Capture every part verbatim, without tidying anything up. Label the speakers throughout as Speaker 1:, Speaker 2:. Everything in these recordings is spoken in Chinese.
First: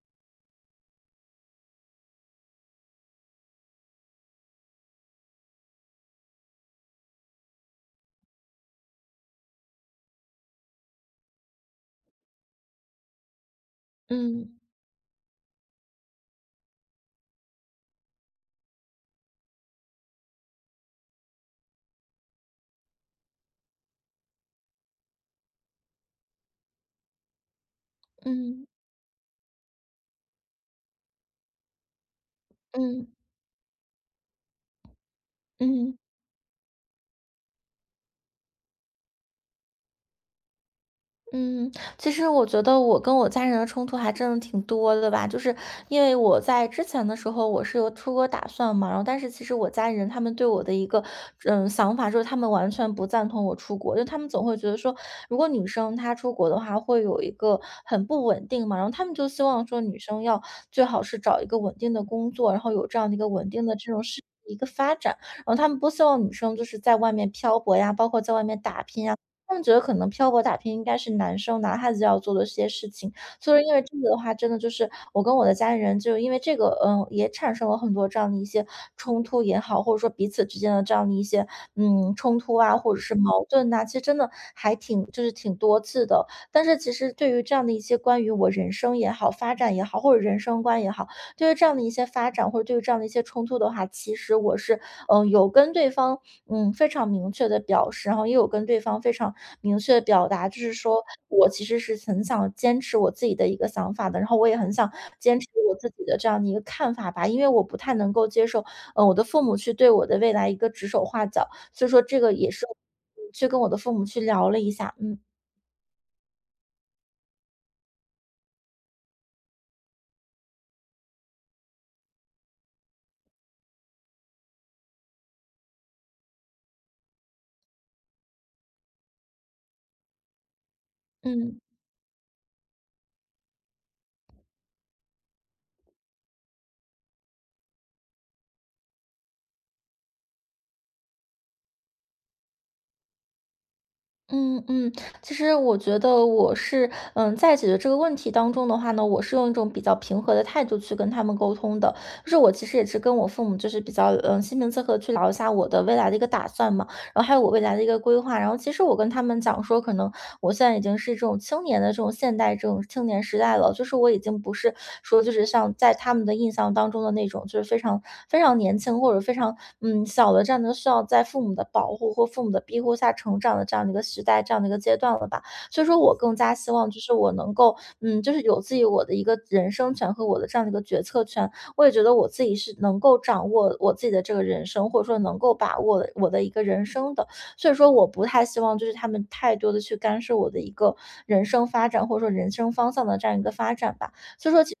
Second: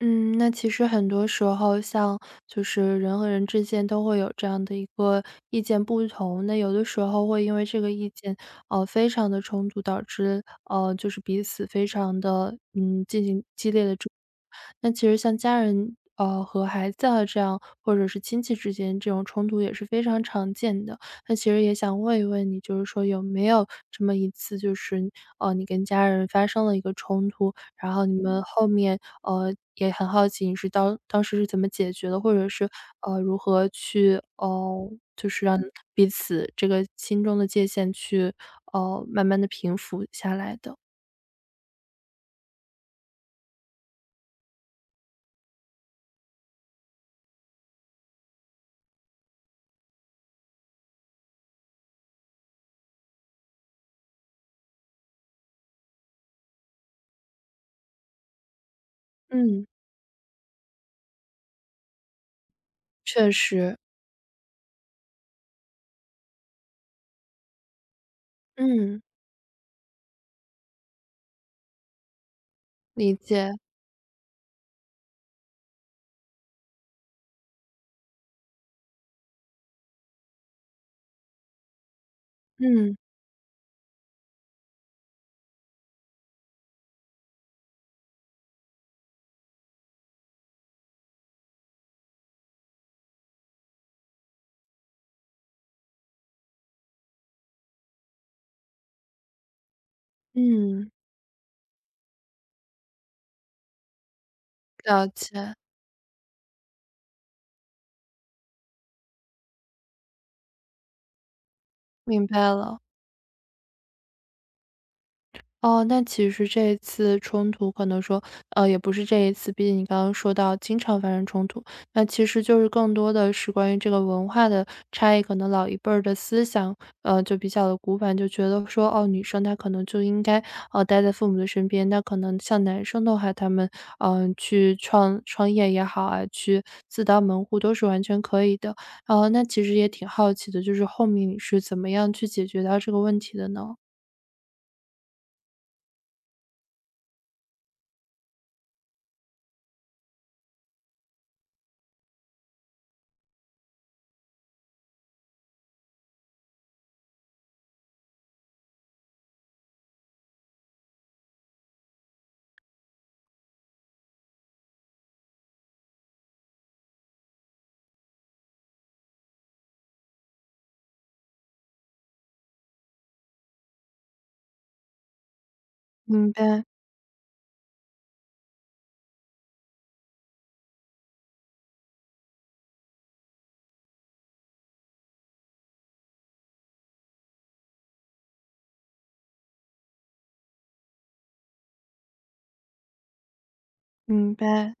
Speaker 1: 嗯，那其实很多时候，像就是人和人之间都会有这样的一个意见不同，那有的时候会因为这个意见，呃，非常的冲突，导致呃，就是彼此非常的嗯进行激烈的。
Speaker 2: 嗯
Speaker 1: 那其实像家人，呃，和孩子啊这样，或者是亲戚之间这种冲突也是非常常见的。那其实也想问一问你，就是说有没有这么一次，就是呃，你跟家人发生了一个冲突，然后你嗯们
Speaker 2: 嗯
Speaker 1: 后面呃，也很好奇你是当当时是怎么解决的，或者是，
Speaker 2: 嗯
Speaker 1: 呃，如何去呃，就是让嗯
Speaker 2: 嗯。
Speaker 1: 彼此这个心中的界限去，呃，慢慢的平复下来的。
Speaker 2: 嗯，其实我觉得我跟我家人的冲突还真的挺多的吧，就是因为我在之前的时候我是有出国打算嘛，然后但是其实我家人他们对我的一个嗯想法就是他们完全不赞同我出国，就他们总会觉得说，如果女生她出国的话会有一个很不稳定嘛，然后他们就希望
Speaker 1: 嗯，
Speaker 2: 说女生要最好是找一个稳定的工作，然后有这样的一个
Speaker 1: 确
Speaker 2: 稳定的
Speaker 1: 实，
Speaker 2: 这种事。一个发展，然后他们不希望女生就是在外面漂泊呀，包括在外面打
Speaker 1: 嗯，
Speaker 2: 拼呀。他们觉得可能漂泊打拼应该是男生男孩子要做的这些事情，
Speaker 1: 理解，
Speaker 2: 所以因为这个的话，真的就是我跟我的家里人就因为这个，嗯，也产生了很多这样的一些冲突也好，或者说彼此之间的这样的一些，嗯，冲突啊，或
Speaker 1: 嗯。
Speaker 2: 者是矛盾呐、其实真的还挺就是挺多次的。但是其实对于这样的一些关于我人生也好、发展也好，或者人生观也好，对于这样的一些发展或者对于这样的一些冲突的话，其实我是嗯，有跟对方，嗯，非常明确的表示，然后也有跟对方非常明确的表达，就是
Speaker 1: 嗯，
Speaker 2: 说我其实是很想坚持我自己的一个想法的，然后我也很想
Speaker 1: 了
Speaker 2: 坚持
Speaker 1: 解，
Speaker 2: 我自己的这样的一个看法吧，因为我不太能够接受，嗯，我的父母去对我的未来一个指手画脚，所以说这
Speaker 1: 明
Speaker 2: 个
Speaker 1: 白
Speaker 2: 也是
Speaker 1: 了。
Speaker 2: 嗯去跟我的父母去聊了一下，嗯，
Speaker 1: 哦，那其实这一次冲突可能说，呃，也不是这一次，毕竟你刚刚说到经常发生冲突，那其实就是更多的是关于这个文化的差异。可能老一辈儿的思想，呃，就比较的古板，就觉得说，哦，女生她可能就应该呃待在父母的
Speaker 2: 嗯。
Speaker 1: 身边。那可能像男生的话，他们嗯、呃去创创业也好啊，去自当门户都是完全可以的。呃，那其实也挺好奇的，就是后面你是怎么样去解决到这个问题的呢？
Speaker 2: 嗯嗯，其实我觉得我是，嗯，在解决这个问题当中的话呢，我是用一种比较平和的态度去跟他们沟通的。就是我其实也是跟我父母，就是比较，嗯，心平气和去聊一下我的未来的一个打算嘛，然后还有我未来的一个规划。然后其实我跟他们讲说，可能我现在已经是这种青年的这种现代这种青年时代了，就是我已经不是说就是像在他们的印象当中的那种，就是非常非常年轻或者非常嗯小的这样的需要在父母的保护或父母的庇护下成长的这样的一个时代，这样的一个阶段了吧。所以说我
Speaker 1: 明
Speaker 2: 更加
Speaker 1: 白，
Speaker 2: 希望就是我能够嗯，就是有自己我的一个人生权和我的这样的一个决策权。我也觉得我自己是能够掌握我自己的这个人生，或者说能够把握我的一个人生的。所以说我不太希望就是他们太多的去干涉我的一个人生发展，或者说人生方向的这样一个发展吧。
Speaker 1: 明
Speaker 2: 所以说其实，
Speaker 1: 白。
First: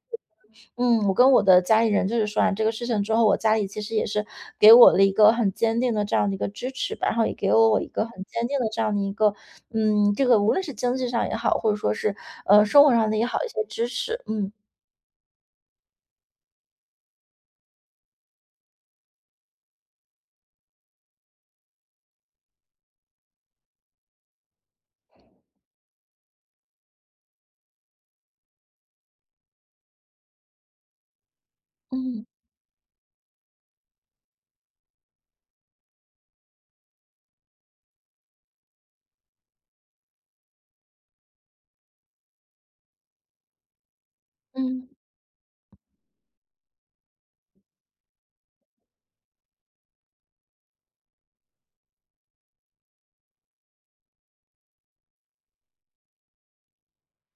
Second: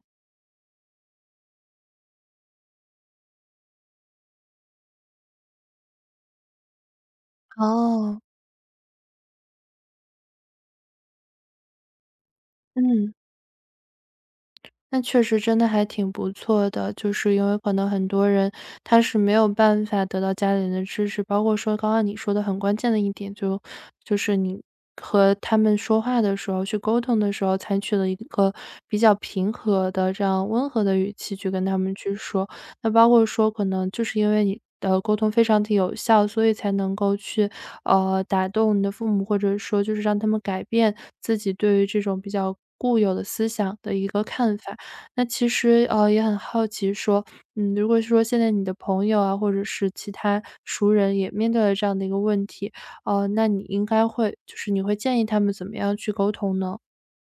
Speaker 2: 嗯，我跟我的家里人就是说完这个事情之后，我家里其实也是给我了一个很坚定的这样的一个支持吧，然后也给了我一个
Speaker 1: 哦，
Speaker 2: 很坚定的这样的一个嗯，这个无论是经济上也好，或者说是，呃，生活上
Speaker 1: 嗯。
Speaker 2: 的也好，一些支持，嗯，
Speaker 1: 那确实真的还挺不错的，就是因为可能很多人他是没有办法得到家里人的支持，包括说刚刚你说的很关键的一点，就就是你和他们说话的时候，去沟通的时候，采取了一个比较平和的这样温和的语气去跟他们去
Speaker 2: 嗯，
Speaker 1: 说。那包括说，可能就是因为你的沟通非常的有效，所以才能够去呃打动你的父母，或者说就是让他们改变自己对于这种比较固有的思想的一个看法。
Speaker 2: 嗯。
Speaker 1: 那其实，呃，也很好奇说，嗯，如果说现在你的朋友啊，或者是其他熟人也面对了这样的一个问题，呃，那你应该会就是你会建议他们怎么样去沟通呢？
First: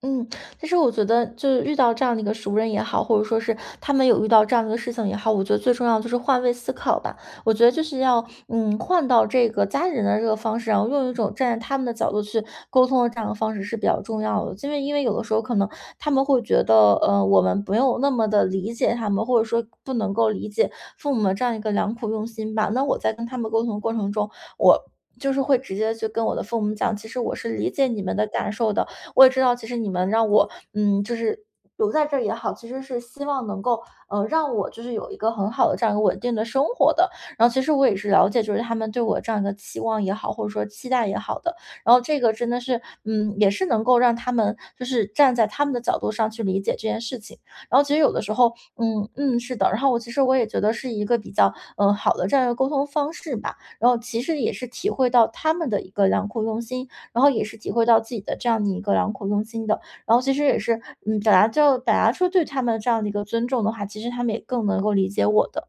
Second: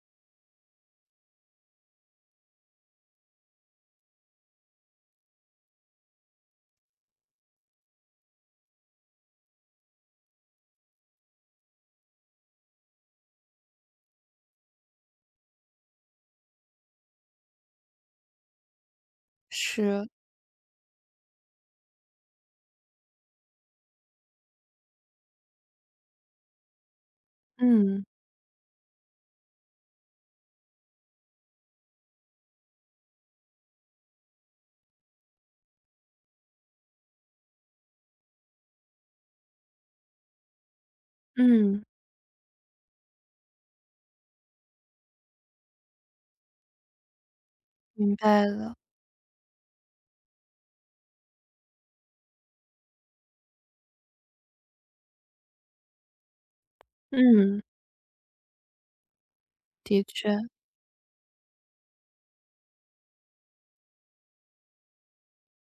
Speaker 2: 嗯，但是我觉得就是遇到这样的一个熟人也好，或者说是他们有遇到这样的一个事情也好，我觉得最重要的就是换位思考吧。我觉得就是要嗯换到这个家里人的这个方式，然后用一种站在他们的角度去沟通的这样的方式是比较重要的。因为因为有的时候可能他们会觉得呃我们没有那么的理解他们，或者说不
Speaker 1: 是，
Speaker 2: 能够理解父母的这样一个良苦用心吧。那我在跟他们沟通的过程中，我。就是会直接去跟我的父母讲，其实我是理解你
Speaker 1: 嗯，
Speaker 2: 们的感受的，我也知道，其实你们让我，嗯，就是留在这儿也好，其实是希望能够，呃，让我就是有一个很好的这样一个稳定的生活的。然后其实我也是了解，就是他们对我这样一个期望也好，或者说期待也好的。
Speaker 1: 嗯，
Speaker 2: 然后这个真的是，嗯，也是能够让他们就是站在他们的角度上去理解这件事情。然后其实有
Speaker 1: 明
Speaker 2: 的时
Speaker 1: 白
Speaker 2: 候，
Speaker 1: 了。
Speaker 2: 嗯嗯，是的。然后我其实我也觉得是一个比较，嗯、好的这样一个沟通方式吧。然后其实也是体会到他们的一个良苦用心，然后也是
Speaker 1: 嗯，
Speaker 2: 体会到自己的这样的一个良苦用心的。
Speaker 1: 的
Speaker 2: 然后其
Speaker 1: 确。
Speaker 2: 实也是，嗯，表达就表达出对他们这样的一个尊重的话，其实他们也更能够理解我的。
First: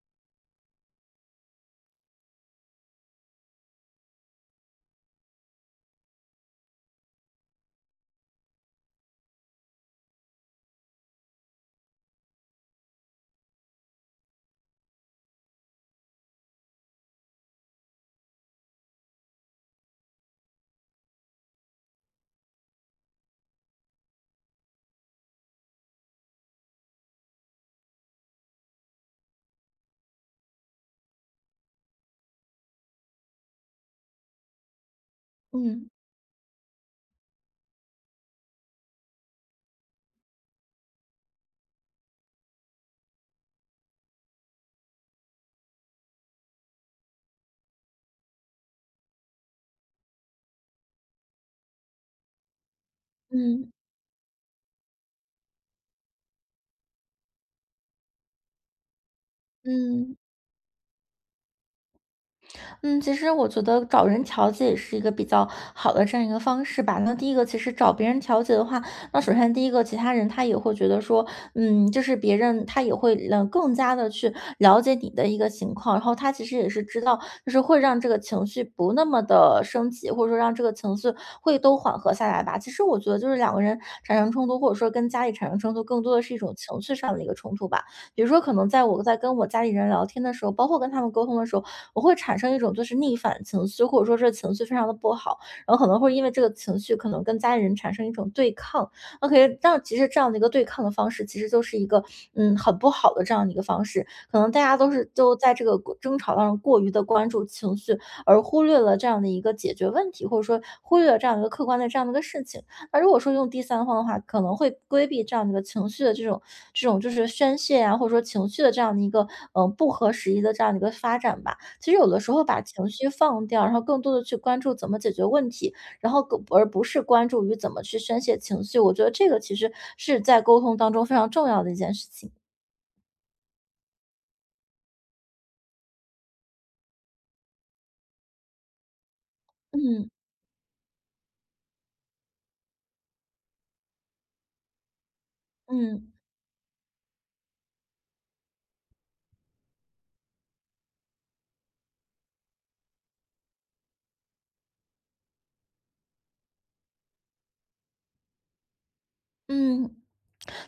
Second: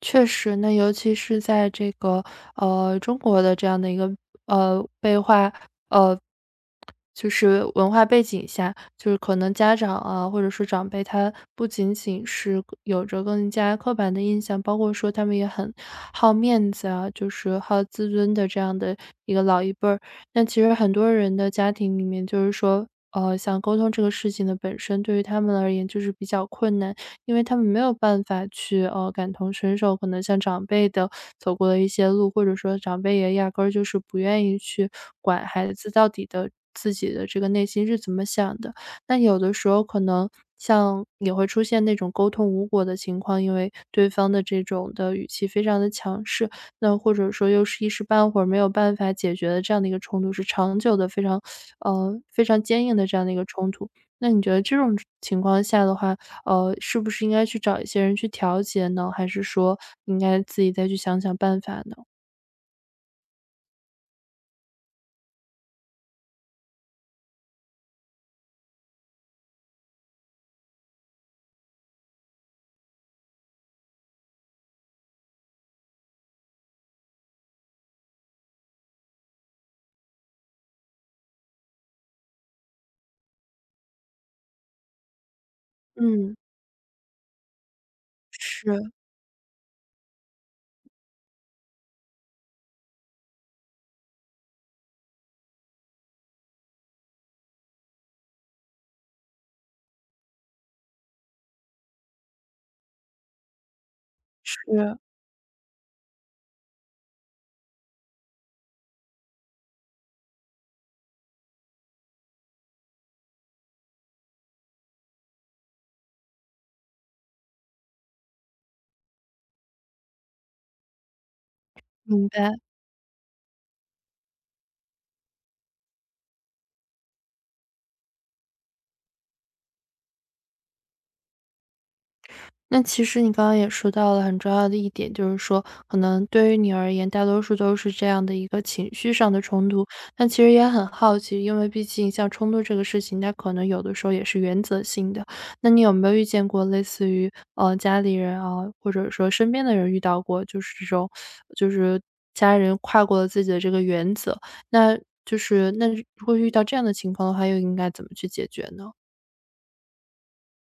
Speaker 1: 确实呢，那尤其是在这个呃中国的这样的一个呃被化呃就是文化背景下，就是可能家长啊或者说长辈，他不仅仅是有着更加刻板的印象，包括说他们也很好面子啊，就是好自尊的这样的一个老一辈儿。那其实很多人的家庭里面，就是说，呃，想沟通这个事情的本身，对于他们而言就是比较困难。因为他们没有办法去呃感同身受，可能像长辈的走过的一些路，或者说长辈也压根儿就是不愿意去管孩
Speaker 2: 嗯
Speaker 1: 子到底的自己的这个内心是怎么想的。那有的时候可能像也会出现那种沟通无果的情况，因为对方的这种的语气非常的强势，那或者说又是一时半会儿没有办法解决的这样的一个冲突，是长久的非常呃非常坚硬的这样的一个冲
Speaker 2: 嗯
Speaker 1: 突。那你觉得这种情况下的话，呃，是不是应该去找一些人去调节呢？还是说
Speaker 2: 嗯。
Speaker 1: 应该自己再去想想办法呢？
Speaker 2: 嗯，其实我觉得找人调解也是一个比较好的这样一个方式吧。那第一个，其实找别人调解的话，那首先第一个，其他人他也会觉得说，嗯，就是别人他也会嗯更加的去了解你的一个情况，然后他其实也是知道，就是会让这个情绪不那么的升级，或者说让这个情绪会都缓和下来吧。其实我觉得就是两个人产生冲突，或者说跟家里产生冲突，更多的是
Speaker 1: 嗯，
Speaker 2: 一种情绪上的一个冲突吧。比如说，可能
Speaker 1: 是
Speaker 2: 在我在跟我家里人聊天的时候，包括跟他们沟通的时候，我会产生一种就是逆反情绪，或者说这情绪非常的不好，然后可能会因为这个情绪，可能跟家里人产生一种对抗。OK,但其实这样的一个对抗的方式，其实就是一个嗯很不好的这样的一个方式。可能大家都
Speaker 1: 是，
Speaker 2: 是都在这个争吵当中过于的关注情绪，而忽略了这样的一个解决问题，或者说忽略了这样一个客观的这样的一个事情。那如果说用第三方的话，可能会规避这样的一个情绪的这种这种就是宣泄啊，或者说情绪的这样的一个嗯、呃不合时宜的这样的一个发展吧。其实有的
Speaker 1: 明
Speaker 2: 时候
Speaker 1: 白。
Speaker 2: 把情绪放掉，然后更多的去关注怎么解决问题，然后更而不是关注于怎么去宣泄情绪，我觉得这个其实是在沟通当中非常重要的一件事情。
Speaker 1: 那其实你刚刚也说到了很重要的一点，就是说可能对于你而言，大多数都是这样的一个情绪上的冲突。
Speaker 2: 嗯
Speaker 1: 但其实也很好奇，因为毕竟像冲突这个事情，它可能有的时候也是原则性的。那你有没
Speaker 2: 嗯
Speaker 1: 有遇见过类似于呃家里人啊，或者说身边的人遇到过，就是这种，就是家人跨过了自己的这个原则，那就是那如果遇到这样的情况的话，又应该怎么去解决呢？
Speaker 2: 嗯。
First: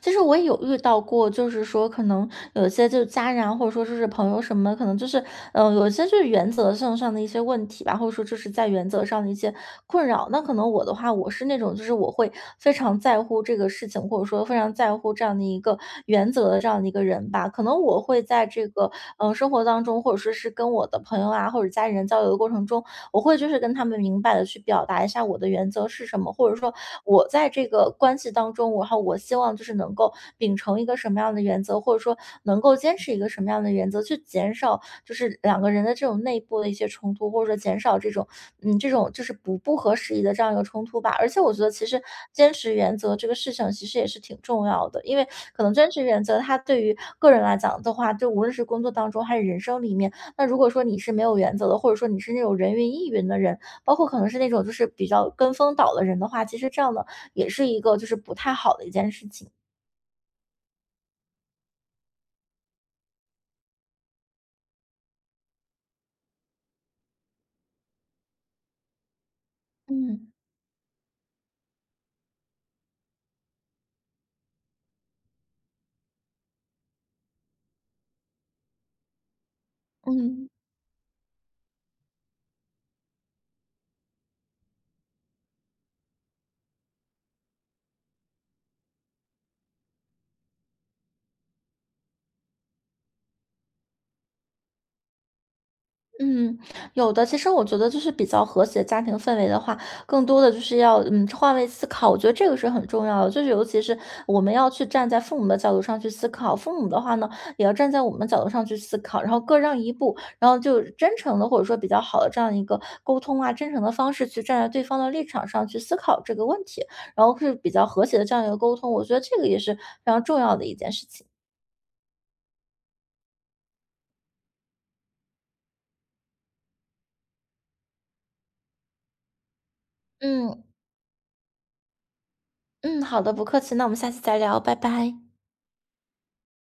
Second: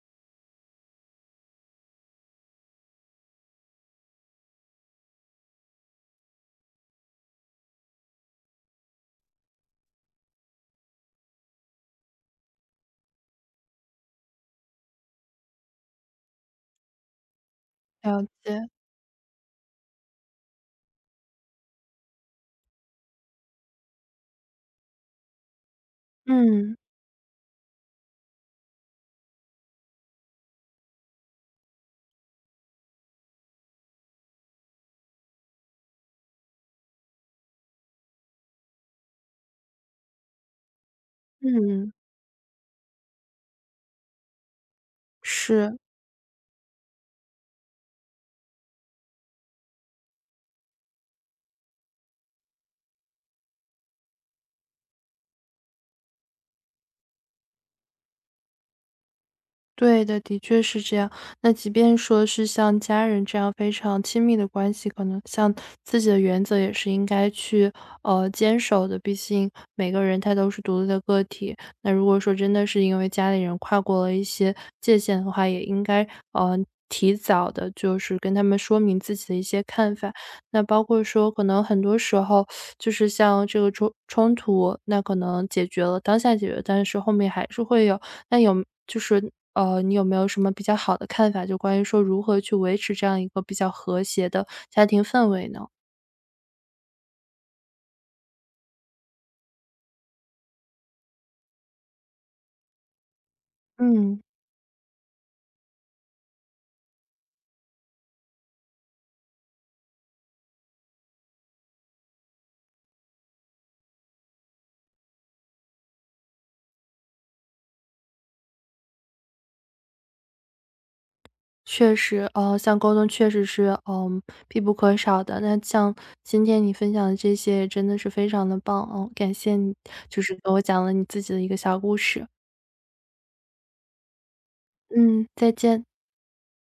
Speaker 2: 其实我也有遇到过，就是说可能有些就是家人啊，或者说就是朋友什么可能就是，嗯，呃有一些就是原则性上的一些问题吧，或者说就是在原则上的一些困扰。那可能我的话，我是那种就是我会非常在乎这个事情，或者说非常在乎这样的一个原则的这样的一个人吧。可能我会
Speaker 1: 了
Speaker 2: 在
Speaker 1: 解，
Speaker 2: 这个，嗯呃生活当中，或者说是跟我的朋友啊或者家人交流的过程中，我会就是跟他们明白的去表达一下我的原则是什么，或者说
Speaker 1: 嗯
Speaker 2: 我在这个关系当中，然后我希望就是能够秉承一个什么样的原则，或者说能够坚持一个什么样的原则，去减少就是两个人的这种内部的一些冲突，或者说减少这种嗯这种就是不不合时宜的这样一个冲突吧。而且我觉得其
Speaker 1: 嗯，
Speaker 2: 实坚持原则这个事情其实也是挺重要的，因为可能
Speaker 1: 是。
Speaker 2: 坚持原则它对于个人来讲的话，就无论是工作当中还是人生里面，那如果说你是没有原则的，或者说你是那种人云亦云的人，包括可能是那种就是比较跟风倒的人的话，其实这样的也是一个就是不太好的一件事情。
Speaker 1: 对的，的确是这样。那即便说是像家人这样非常亲密的关系，可能像自己的原则也是应该去呃坚守的。毕竟每个人
Speaker 2: 嗯
Speaker 1: 他都是独立的个体。那如果说真的是因为家里人跨过了一些界限的话，也应该呃提早的，就是跟他们说明自己的一些看法。
Speaker 2: 嗯。
Speaker 1: 那包括说，可能很多时候就是像这个冲冲突，那可能解决了当下解决，但是后面还是会有。那有就是呃，你有没有什么比较好的看法，就关于说如何去维持这样一个比较和谐的家庭氛围呢？
Speaker 2: 嗯，有的。其实我觉得就是比较和谐的家庭氛围的话，更多的就是要嗯换位思考，我觉得这个是很重要的。就是尤其是
Speaker 1: 嗯，
Speaker 2: 我们要去站在父母的角度上去思考，父母的话呢，也要站在我们角度上去思考，然后各让一步，然后就真诚的或者说比较好的这样一个沟通啊，真诚的方式去站在对方的立场上去思考这个问题，然后是比较和谐的这样一个沟通。我觉得这个也是非常重要的一件事情。
Speaker 1: 确实，呃，像沟通确实是，嗯，必不可少的。那像今天你分享的这些，真的是非常的棒哦，感谢你，就是给我
Speaker 2: 嗯
Speaker 1: 讲了你自己的一个小故事。
Speaker 2: 嗯，好的，不客气。那我们下次再聊，拜拜。
Speaker 1: 嗯，再见。